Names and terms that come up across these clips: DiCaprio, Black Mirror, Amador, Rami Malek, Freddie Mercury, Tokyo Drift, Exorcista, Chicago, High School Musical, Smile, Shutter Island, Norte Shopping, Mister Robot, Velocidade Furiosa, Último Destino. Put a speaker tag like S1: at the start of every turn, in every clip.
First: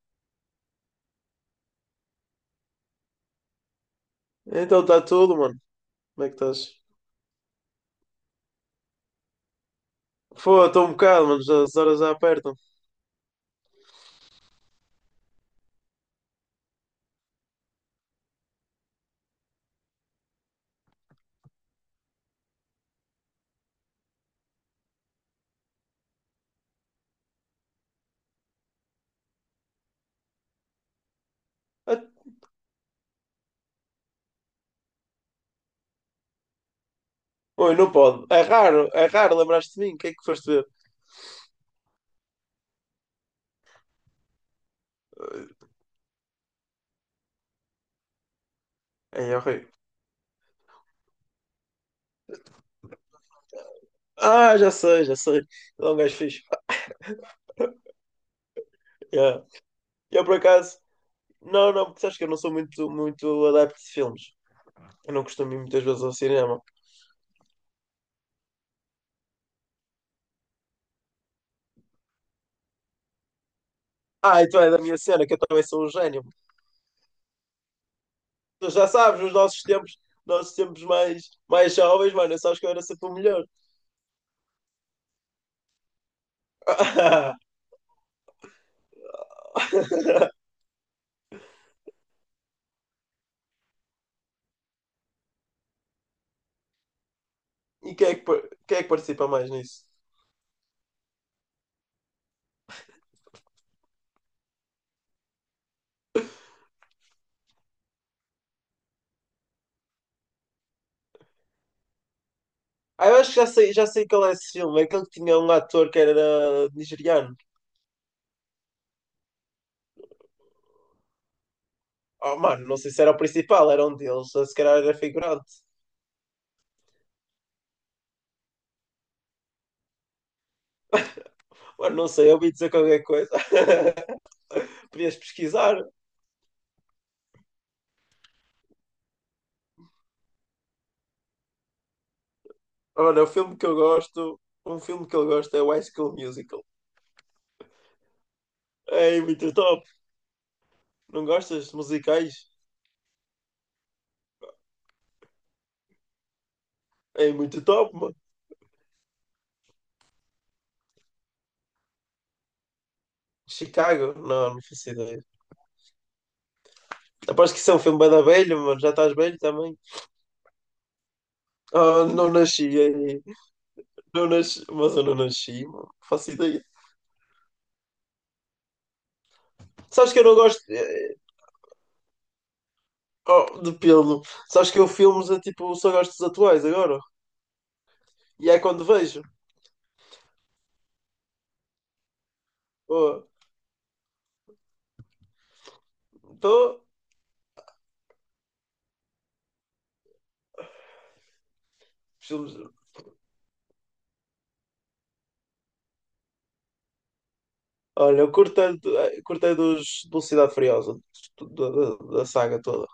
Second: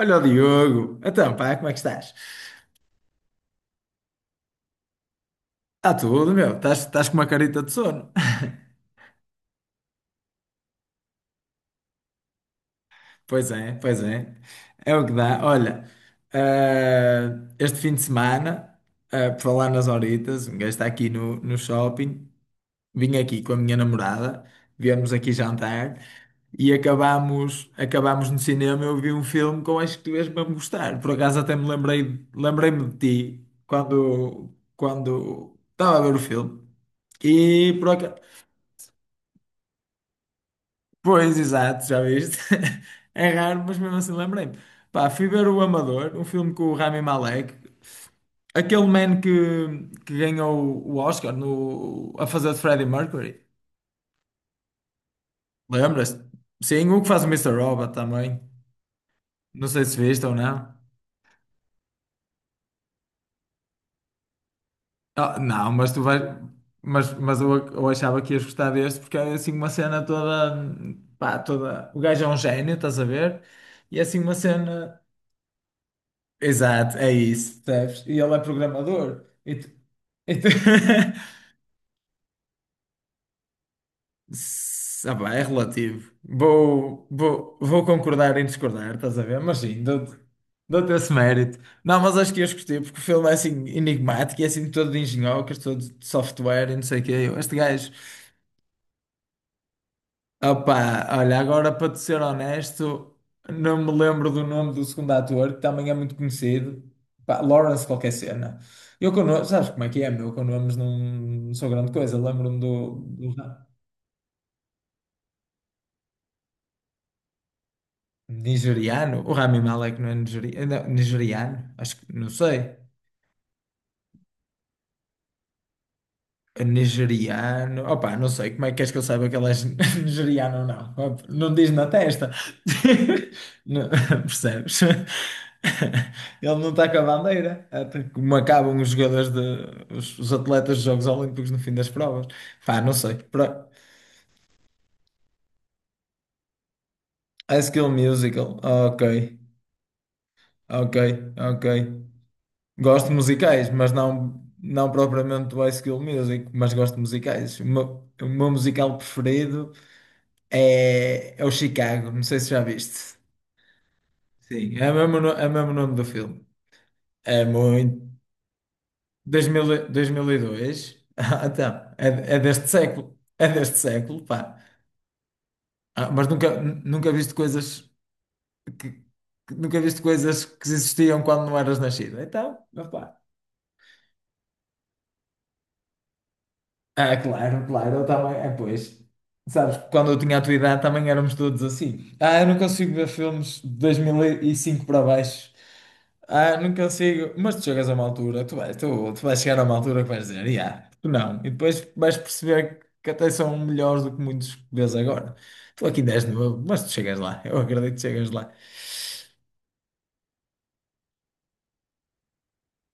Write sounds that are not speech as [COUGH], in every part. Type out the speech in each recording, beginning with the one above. S1: Olha o Diogo. Então, pá, como é que estás?
S2: Então está tudo, mano.
S1: Está
S2: Como é
S1: tudo,
S2: que
S1: meu. Estás,
S2: estás?
S1: estás com uma carita de sono. [LAUGHS]
S2: Foi, estou um bocado, mano. Já- as horas já apertam.
S1: Pois é, pois é. É o que dá. Olha, eh, este fim de semana, por falar nas horitas, um gajo está aqui no shopping. Vim aqui com a minha namorada, viemos aqui jantar e acabámos no cinema. Eu vi um filme que eu acho que tu ias mesmo gostar. Por acaso até me
S2: Ah,
S1: lembrei-me de ti quando estava a ver o filme.
S2: oi,
S1: E
S2: não
S1: por acaso.
S2: pode. É raro. Lembraste de mim? O que é que foste ver?
S1: Pois, exato, já viste? [LAUGHS] É raro, mas mesmo assim lembrei-me. Pá, fui ver o Amador, um filme com o Rami Malek, aquele man
S2: Ah,
S1: que,
S2: é horrível.
S1: que ganhou o Oscar no, a fazer de Freddie Mercury.
S2: Ah, já sei. Ele é um gajo
S1: Lembras-te?
S2: fixe.
S1: Sim, o que faz o Mister Robot também.
S2: Yeah.
S1: Não sei se viste
S2: Eu,
S1: ou
S2: por
S1: não.
S2: acaso, não, porque sabes que eu não sou muito adepto de filmes. Eu não
S1: Ah,
S2: costumo ir
S1: não,
S2: muitas
S1: mas tu
S2: vezes ao
S1: vais.
S2: cinema.
S1: Mas eu achava que ias gostar deste porque é assim uma cena toda. Pá, toda. O gajo é um gênio, estás a ver? E é assim uma
S2: Ah, então é da minha
S1: cena.
S2: cena, que eu também sou um gênio.
S1: Exato, é isso, percebes? E ele é
S2: Tu já sabes,
S1: programador.
S2: nos
S1: E tu-
S2: nossos tempos mais,
S1: [LAUGHS]
S2: mais jovens, mano, sabes que eu era sempre o melhor.
S1: Pá, é relativo. Vou,
S2: [LAUGHS]
S1: vou, vou concordar em discordar, estás a ver? Mas sim, dou-te esse mérito. Não, mas acho que eu gostei, porque o filme é assim enigmático, e é assim todo de engenhocas, todo de software e não sei o quê. Eu, este gajo.
S2: E quem é que, quem é que participa mais nisso?
S1: Opa, olha, agora para te ser honesto, não me lembro do nome do segundo ator, que também é muito conhecido. Pá, Lawrence qualquer cena. Eu com nomes, sabes como é que é, meu? Eu com nomes não, não sou grande coisa. Lembro-me do,
S2: Ah, eu
S1: do
S2: acho que já sei, já sei qual é esse filme. É aquele que tinha um ator que era nigeriano.
S1: Nigeriano. O Rami Malek não é não, nigeriano? Acho que, não
S2: Oh, mano,
S1: sei.
S2: não sei se era o principal, era um deles. Ou se calhar era figurante.
S1: Nigeriano. Opa, não sei como é que queres que eu saiba que ele é [LAUGHS] nigeriano ou não. Opa, não diz na
S2: Mano, não sei,
S1: testa.
S2: eu ouvi dizer qualquer coisa.
S1: [LAUGHS] Não- [LAUGHS] percebes?
S2: [LAUGHS] Podias pesquisar.
S1: Ele não está com a bandeira. Até como acabam os jogadores de, os atletas dos Jogos Olímpicos no fim das provas. Pá, não
S2: Ah,
S1: sei.
S2: mano, o filme que
S1: Pro-
S2: eu gosto, um filme que eu gosto é o High School Musical.
S1: High School Musical. Ok,
S2: É muito top.
S1: ok,
S2: Não
S1: ok.
S2: gostas de musicais?
S1: Gosto de musicais, mas não propriamente do High School Music, mas gosto de
S2: É
S1: musicais.
S2: muito
S1: O
S2: top,
S1: meu,
S2: mano.
S1: o meu musical preferido. É o Chicago, não sei se já viste.
S2: Chicago? Não, não
S1: Sim, é
S2: faço
S1: o mesmo,
S2: ideia.
S1: é o mesmo nome do filme. É
S2: Aposto que isso é um filme
S1: muito.
S2: bem da velha, mano. Já estás velho
S1: 2000,
S2: também.
S1: e- 2002. [LAUGHS] Ah, então,
S2: Ah, não
S1: é
S2: nasci
S1: deste século.
S2: aí.
S1: É deste século,
S2: Não
S1: pá.
S2: nasci, mano.
S1: Ah, mas
S2: Faço ideia.
S1: nunca viste coisas que, nunca viste
S2: Sabes que eu não
S1: coisas
S2: gosto
S1: que existiam quando não eras nascido. Então, opá.
S2: oh, de pelo. Sabes que eu filmes a tipo, só gosto dos atuais agora.
S1: Ah, claro, claro, eu também.
S2: E
S1: É,
S2: é quando
S1: pois.
S2: vejo.
S1: Sabes, quando eu tinha a tua idade também éramos todos assim. Ah, eu não consigo ver
S2: Oh,
S1: filmes de 2005 para baixo. Ah, não
S2: tô-
S1: consigo. Mas tu chegas a uma altura, tu vais chegar a uma altura que vais dizer, yeah, tu não. E depois vais
S2: filmes.
S1: perceber que até são melhores do que muitos que vês agora. Tu aqui ainda és novo, mas tu chegas lá. Eu acredito que
S2: Olha,
S1: chegas lá.
S2: curtei dos Velocidade Furiosa, da saga toda.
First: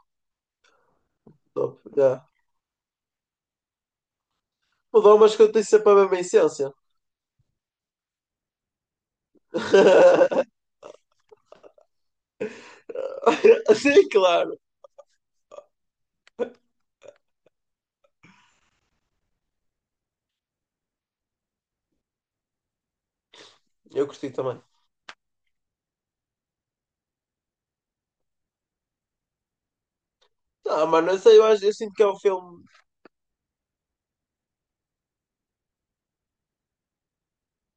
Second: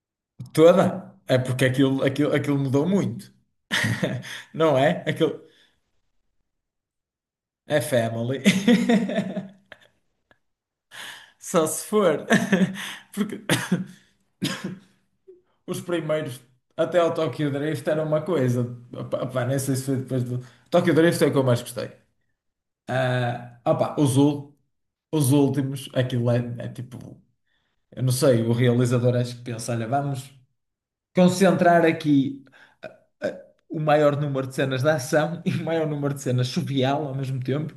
S1: Toda? É porque
S2: Top,
S1: aquilo,
S2: já.
S1: aquilo, aquilo mudou muito. [LAUGHS] Não
S2: O
S1: é?
S2: Domas
S1: Aquilo
S2: que eu tenho sempre a mesma essência.
S1: é family.
S2: [LAUGHS]
S1: [LAUGHS] Só se for. [LAUGHS] Porque [COUGHS]
S2: Sim, claro.
S1: os primeiros, até ao Tokyo Drift, era uma coisa. Opa, nem sei se foi depois do. Tokyo Drift é o que eu mais gostei. Ah, opa,
S2: Eu curti também.
S1: os últimos, aquilo é, é tipo, eu não sei, o realizador acho que pensa, olha, vamos
S2: Ah, mano, não sei, eu acho, eu
S1: concentrar
S2: sinto que é um
S1: aqui
S2: filme.
S1: o maior número de cenas de ação [LAUGHS] e o maior número de cenas surreal ao mesmo tempo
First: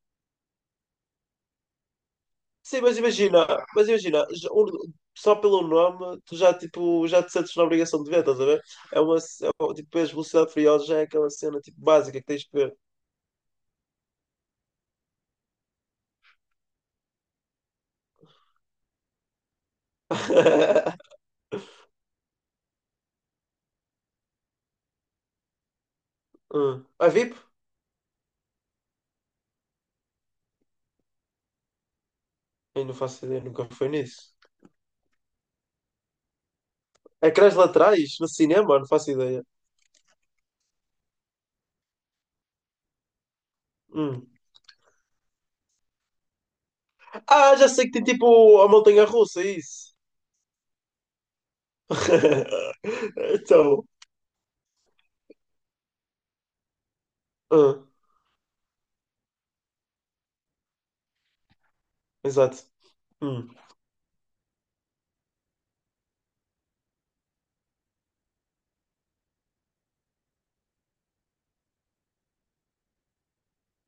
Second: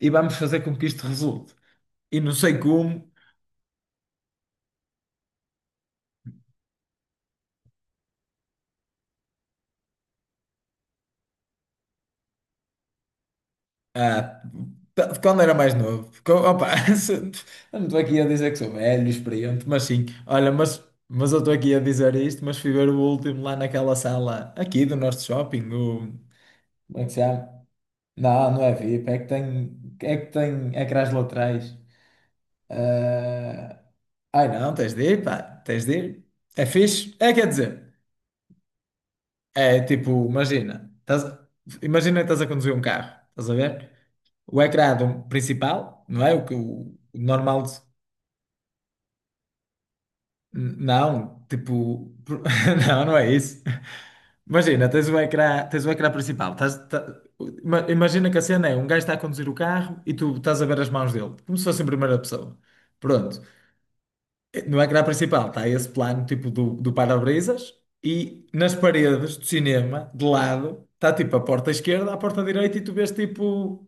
S1: e vamos fazer com que isto resulte. E não sei
S2: Sim,
S1: como,
S2: mas imagina, já- um- só pelo nome, tu já, tipo, já te sentes na obrigação de ver, estás a ver? É uma, c- é, um- tipo, as Velocidade Furiosa já é aquela cena, tipo, básica que tens de ver.
S1: ah, quando era mais novo, [LAUGHS] se- eu não estou aqui a dizer que sou velho, experiente, mas sim, olha,
S2: [LAUGHS]
S1: mas eu estou aqui a dizer isto, mas fui ver o último lá naquela sala aqui do nosso shopping,
S2: Hum.
S1: como é que
S2: A
S1: se
S2: VIP?
S1: chama? Não, não é VIP, é que tem ecrãs laterais.
S2: Eu não faço ideia, nunca
S1: Ah,
S2: fui nisso.
S1: ai não, tens de ir, pá, tens de ir. É fixe? É, quer
S2: Ecrãs
S1: dizer,
S2: laterais? No cinema? Não faço ideia.
S1: é tipo, imagina, estás, imagina que estás a conduzir um carro, estás a ver?
S2: Hum.
S1: O ecrã do principal, não é? O
S2: Ah,
S1: normal.
S2: já sei que tem, tipo, a montanha-russa, isso.
S1: Não, tipo,
S2: [LAUGHS]
S1: [LAUGHS] não, não é isso.
S2: Então,
S1: Imagina, tens o ecrã principal.
S2: hum,
S1: Imagina que a cena é um gajo está a conduzir o carro e tu estás a ver as mãos dele, como se fosse em primeira pessoa.
S2: exato.
S1: Pronto.
S2: Hum.
S1: No ecrã principal está esse plano tipo do para-brisas e nas paredes do cinema, de lado, está tipo a porta esquerda, a porta direita e tu vês tipo.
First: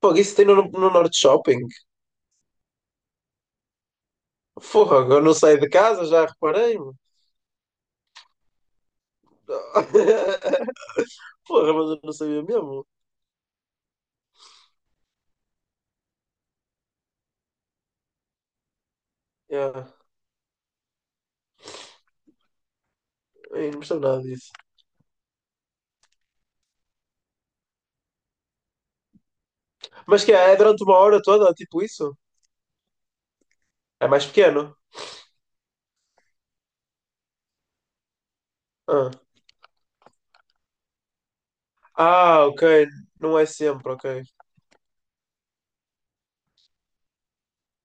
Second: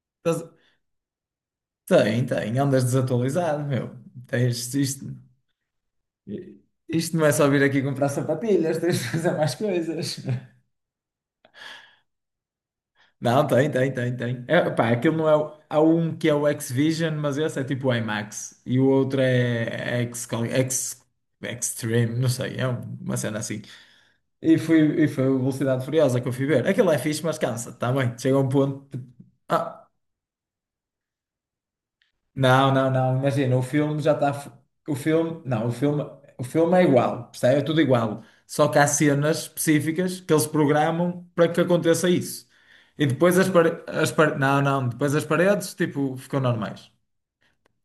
S2: Pô, isso tem
S1: estás-
S2: no Norte Shopping?
S1: Tem, tem, andas desatualizado, meu. Tens isto.
S2: Fogo, eu não saio de casa, já reparei-me.
S1: Isto não é só vir aqui comprar sapatilhas, tens de fazer mais coisas.
S2: [LAUGHS] Porra, mas eu não sabia mesmo.
S1: Não, tem. É, pá, aquilo não é. Há um que é o X-Vision, mas esse é tipo o IMAX. E o outro
S2: Yeah.
S1: é X, Extreme, não sei, é uma cena assim.
S2: Ei, não me sabe nada disso.
S1: E foi o Velocidade Furiosa que eu fui ver. Aquilo é fixe, mas cansa, está bem. Chega a um ponto. ah,
S2: Mas que é? É durante uma hora toda, tipo isso?
S1: Não, não. Imagina, o filme
S2: É
S1: já
S2: mais
S1: está.
S2: pequeno?
S1: O filme. Não, o filme é igual, percebe? É tudo igual. Só que há
S2: Ah,
S1: cenas específicas que eles programam para que aconteça
S2: Ah,
S1: isso.
S2: ok.
S1: E depois
S2: Não é
S1: as paredes.
S2: sempre,
S1: As
S2: ok.
S1: pare- Não, não. Depois as paredes, tipo, ficam normais.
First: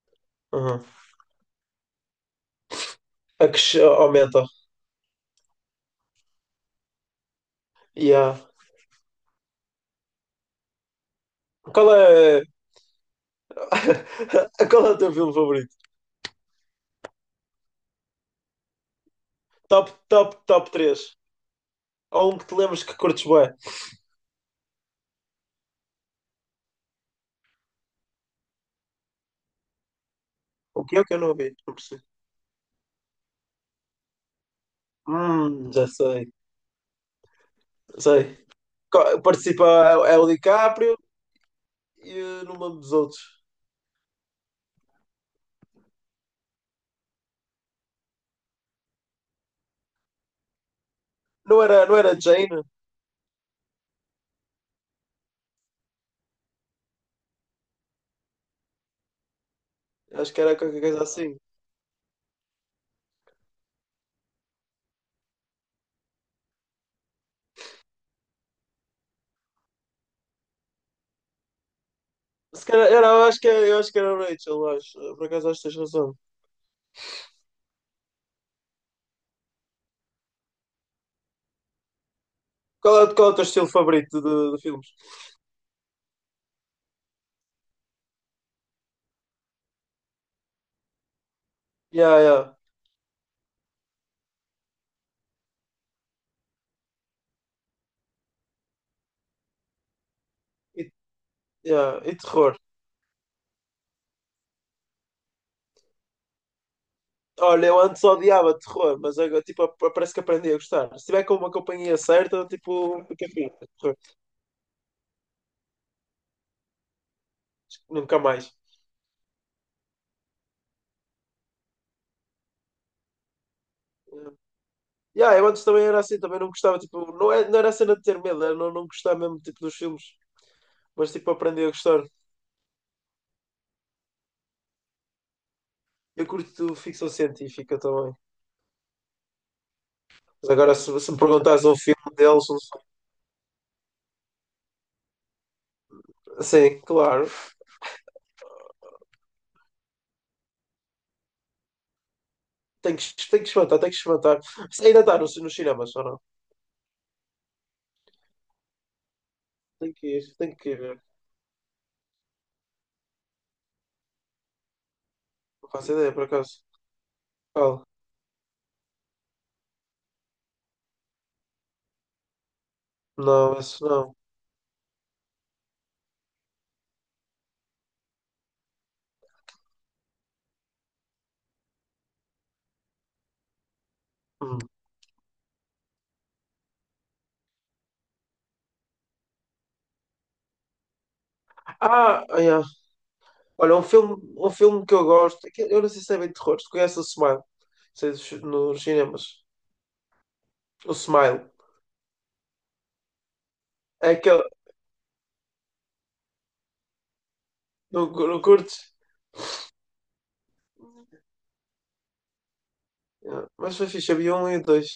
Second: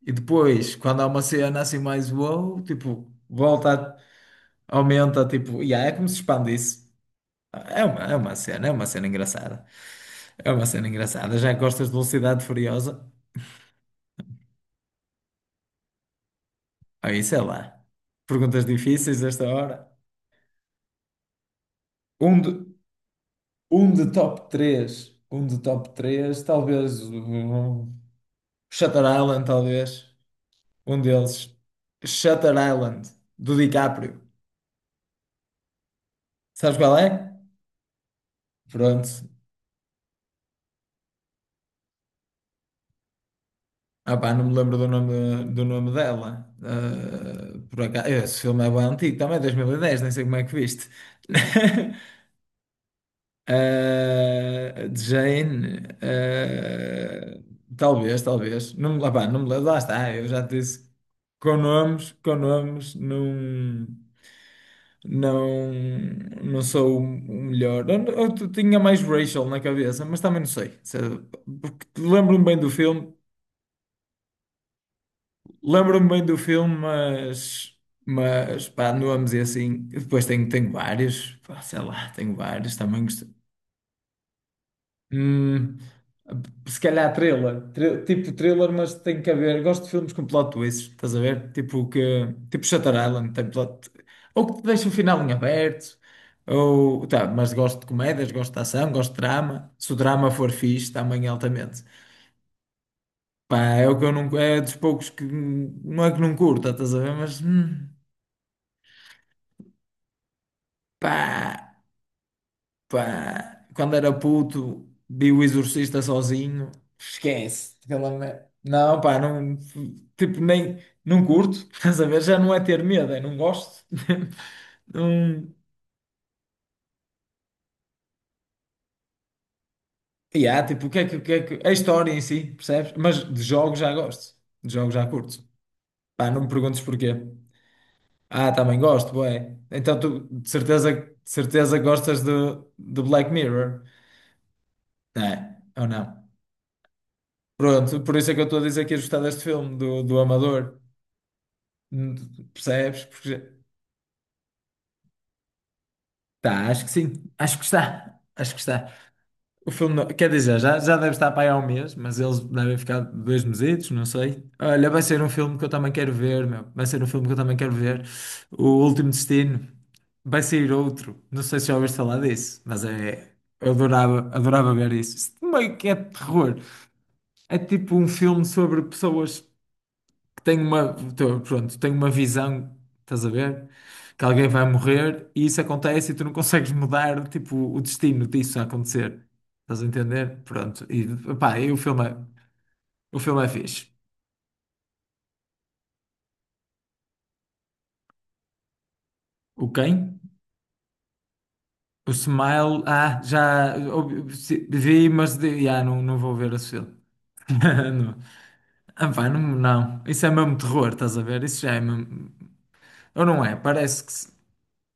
S1: E depois,
S2: Uhum.
S1: quando há uma cena assim mais wow, tipo,
S2: A que
S1: volta,
S2: aumenta.
S1: aumenta, tipo. E é como se expandisse. É uma, é uma
S2: Yeah.
S1: cena, é uma cena engraçada. É uma cena engraçada. Já gostas
S2: Qual
S1: de
S2: é...
S1: Velocidade Furiosa?
S2: [LAUGHS] Qual é o teu filme favorito?
S1: Aí, sei lá. Perguntas difíceis esta hora.
S2: Top três. Ou um
S1: Um
S2: que te
S1: de,
S2: lembres que curtes bué.
S1: Um de top 3 talvez. Shutter Island, talvez.
S2: O que
S1: Um
S2: é que eu não vi?
S1: deles.
S2: Não percebi.
S1: Shutter Island, do DiCaprio.
S2: Já sei.
S1: Sabes qual é?
S2: Sei.
S1: Pronto.
S2: Participa é o DiCaprio e não me lembro dos outros.
S1: Ah pá, não me lembro do nome dela. Ah, por acaso, esse filme é bem antigo, também 2010 nem sei como é que viste.
S2: Não
S1: [LAUGHS]
S2: era, não era Jane?
S1: Ah, de Jane, ah, talvez. Não, me- lá, pá, não, me- lá está, eu
S2: Acho
S1: já
S2: que
S1: te
S2: era qualquer
S1: disse.
S2: coisa assim.
S1: Com nomes, não, não, não sou o melhor. Tinha mais Rachel na cabeça, mas também não sei. Porque
S2: Se calhar, era, eu acho que era, eu acho que era o Rachel, acho. Por acaso acho que tens
S1: lembro-me
S2: razão.
S1: bem do filme, mas pá, nomes e assim. Depois tenho vários, pá, sei lá, tenho vários também.
S2: Qual é o teu estilo favorito de filmes?
S1: Hum, se calhar thriller, tipo thriller, mas tem que haver. Gosto de filmes com plot twists, estás a ver?
S2: Yeah, yeah.
S1: Tipo Shutter Island, tem plot, ou que te deixa o final em aberto, ou tá, mas gosto de comédias, gosto de ação, gosto de drama. Se o drama for
S2: E,
S1: fixe, também é altamente.
S2: yeah. E terror.
S1: Pá, é o que eu não, é dos poucos que não é que não curta, estás a ver? Mas
S2: Olha, eu antes odiava terror, mas agora tipo, parece que aprendi a gostar. Se tiver com uma
S1: pá.
S2: companhia certa, tipo, fica
S1: Pá,
S2: fixe.
S1: quando
S2: Terror.
S1: era puto, vi o Exorcista sozinho. Esquece.
S2: Nunca mais.
S1: Não, pá, não. Tipo, nem. Não curto. [LAUGHS] Estás a ver? Já não é ter medo, é não gosto. [LAUGHS]
S2: Yeah, eu
S1: Não.
S2: antes também era assim, também não gostava, tipo, não, é, não era a cena de ter medo, era não gostar mesmo tipo, dos filmes,
S1: E há, tipo,
S2: mas
S1: o que
S2: tipo,
S1: é
S2: aprendi
S1: que.
S2: a
S1: A
S2: gostar.
S1: história em si, percebes? Mas de jogos já gosto. De jogos já curto.
S2: Eu
S1: Pá, não me
S2: curto
S1: perguntes
S2: ficção
S1: porquê.
S2: científica também.
S1: Ah, também gosto, bué. Então tu
S2: Mas agora se,
S1: de
S2: se me perguntares um
S1: certeza
S2: filme
S1: gostas
S2: deles, um-
S1: de Black Mirror? Não é? Ou não?
S2: sim, claro.
S1: Pronto, por isso é que eu estou a dizer que ia gostar deste filme, do Amador. Hum,
S2: Tenho que,
S1: Percebes?
S2: tenho que
S1: Porque
S2: experimentar, tenho que experimentar. Isso ainda está no nos cinemas, ou não?
S1: tá, acho que sim. Acho que está. O filme não... Quer
S2: Tenho
S1: dizer,
S2: que ir
S1: já
S2: ver.
S1: deve estar para aí há um mês, mas eles devem ficar dois mesitos, não sei. Olha, vai ser um filme que eu
S2: Não faço
S1: também quero
S2: ideia, por
S1: ver,
S2: acaso.
S1: meu. Vai ser um filme que eu também quero
S2: Qual?
S1: ver. O Último Destino. Vai sair outro. Não sei se já ouviste falar disso, mas é.
S2: Não,
S1: Eu
S2: esse não.
S1: adorava ver isso. Isso meio que é terror. É tipo um filme sobre pessoas. Tenho uma visão, estás a ver? Que alguém
S2: Hum.
S1: vai morrer e isso acontece e tu não consegues mudar, tipo, o destino disso a acontecer. Estás a entender? Pronto. E, pá,
S2: Ah, ah, yeah.
S1: o filme é
S2: Olha,
S1: fixe.
S2: um filme que eu gosto. É que eu não sei se é bem terror. Tu conheces o Smile? Sei dos- nos cinemas.
S1: O quem?
S2: O Smile.
S1: O Smile, ah, já
S2: É
S1: ouvi-
S2: aquele.
S1: se- vi, mas não, não vou ver esse filme. [LAUGHS]
S2: Não,
S1: Não.
S2: não curtes?
S1: Ah, pá, não, não. Isso é mesmo terror, estás a ver? Isso já é mesmo. Ou
S2: Yeah.
S1: não é?
S2: Mas foi
S1: Parece
S2: fixe,
S1: que.
S2: havia um e dois.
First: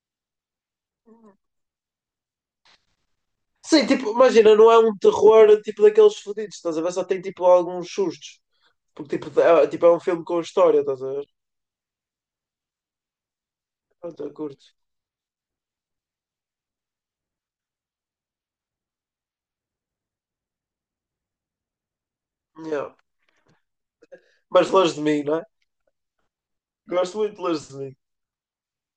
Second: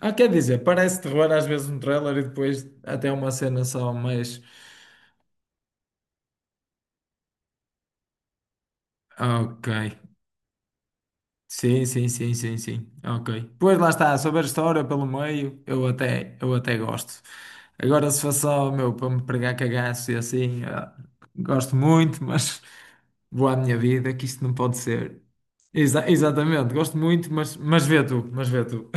S1: Ah, quer dizer, parece terror às vezes no trailer e depois até uma cena
S2: Sim,
S1: só
S2: tipo,
S1: mais.
S2: imagina, não é um terror tipo daqueles fodidos, estás a ver? Só tem tipo alguns sustos. Porque
S1: Ok.
S2: tipo, é um filme com história, estás a ver?
S1: Sim, sim, sim, sim, sim. Ok. Pois lá está,
S2: Pronto, eu
S1: sobre a
S2: curto.
S1: história pelo meio, eu até gosto. Agora se for só, meu, para me pregar cagaço e assim, ah, gosto muito, mas
S2: Yeah.
S1: vou à minha vida, que isto não
S2: Mas
S1: pode
S2: longe de
S1: ser.
S2: mim, não é?
S1: Exatamente, gosto
S2: Gosto
S1: muito,
S2: muito de longe de
S1: mas
S2: mim.
S1: vê tu, mas vê tu.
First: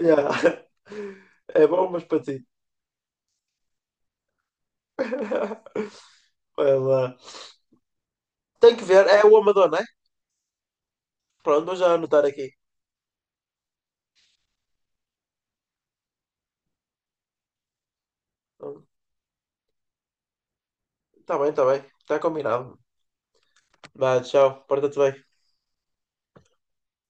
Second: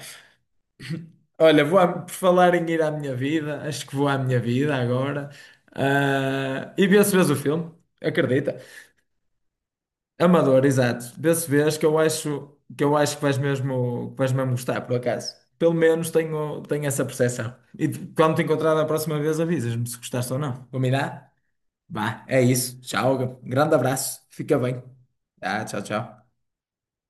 S2: Yeah. [LAUGHS]
S1: [LAUGHS] Olha,
S2: É bom, mas
S1: por
S2: para ti.
S1: falar em ir à minha vida, acho que vou à minha vida agora.
S2: [LAUGHS]
S1: Ah,
S2: Vai
S1: e vê se
S2: lá.
S1: vês o filme, acredita?
S2: Tem que ver, é o Amador, não é?
S1: Amador, exato. Desse
S2: Pronto, vou
S1: vez que
S2: já
S1: eu
S2: anotar aqui.
S1: acho que eu acho que vais mesmo gostar, por acaso. Pelo menos tenho, tenho essa percepção. Quando te encontrar da próxima vez, avisas-me se gostaste ou não. Combinado?
S2: Está bem. Está
S1: Vá, é
S2: combinado.
S1: isso. Tchau. Grande
S2: Vá,
S1: abraço. Fica
S2: tchau.
S1: bem.
S2: Porta-te bem.
S1: Ah, tchau, tchau.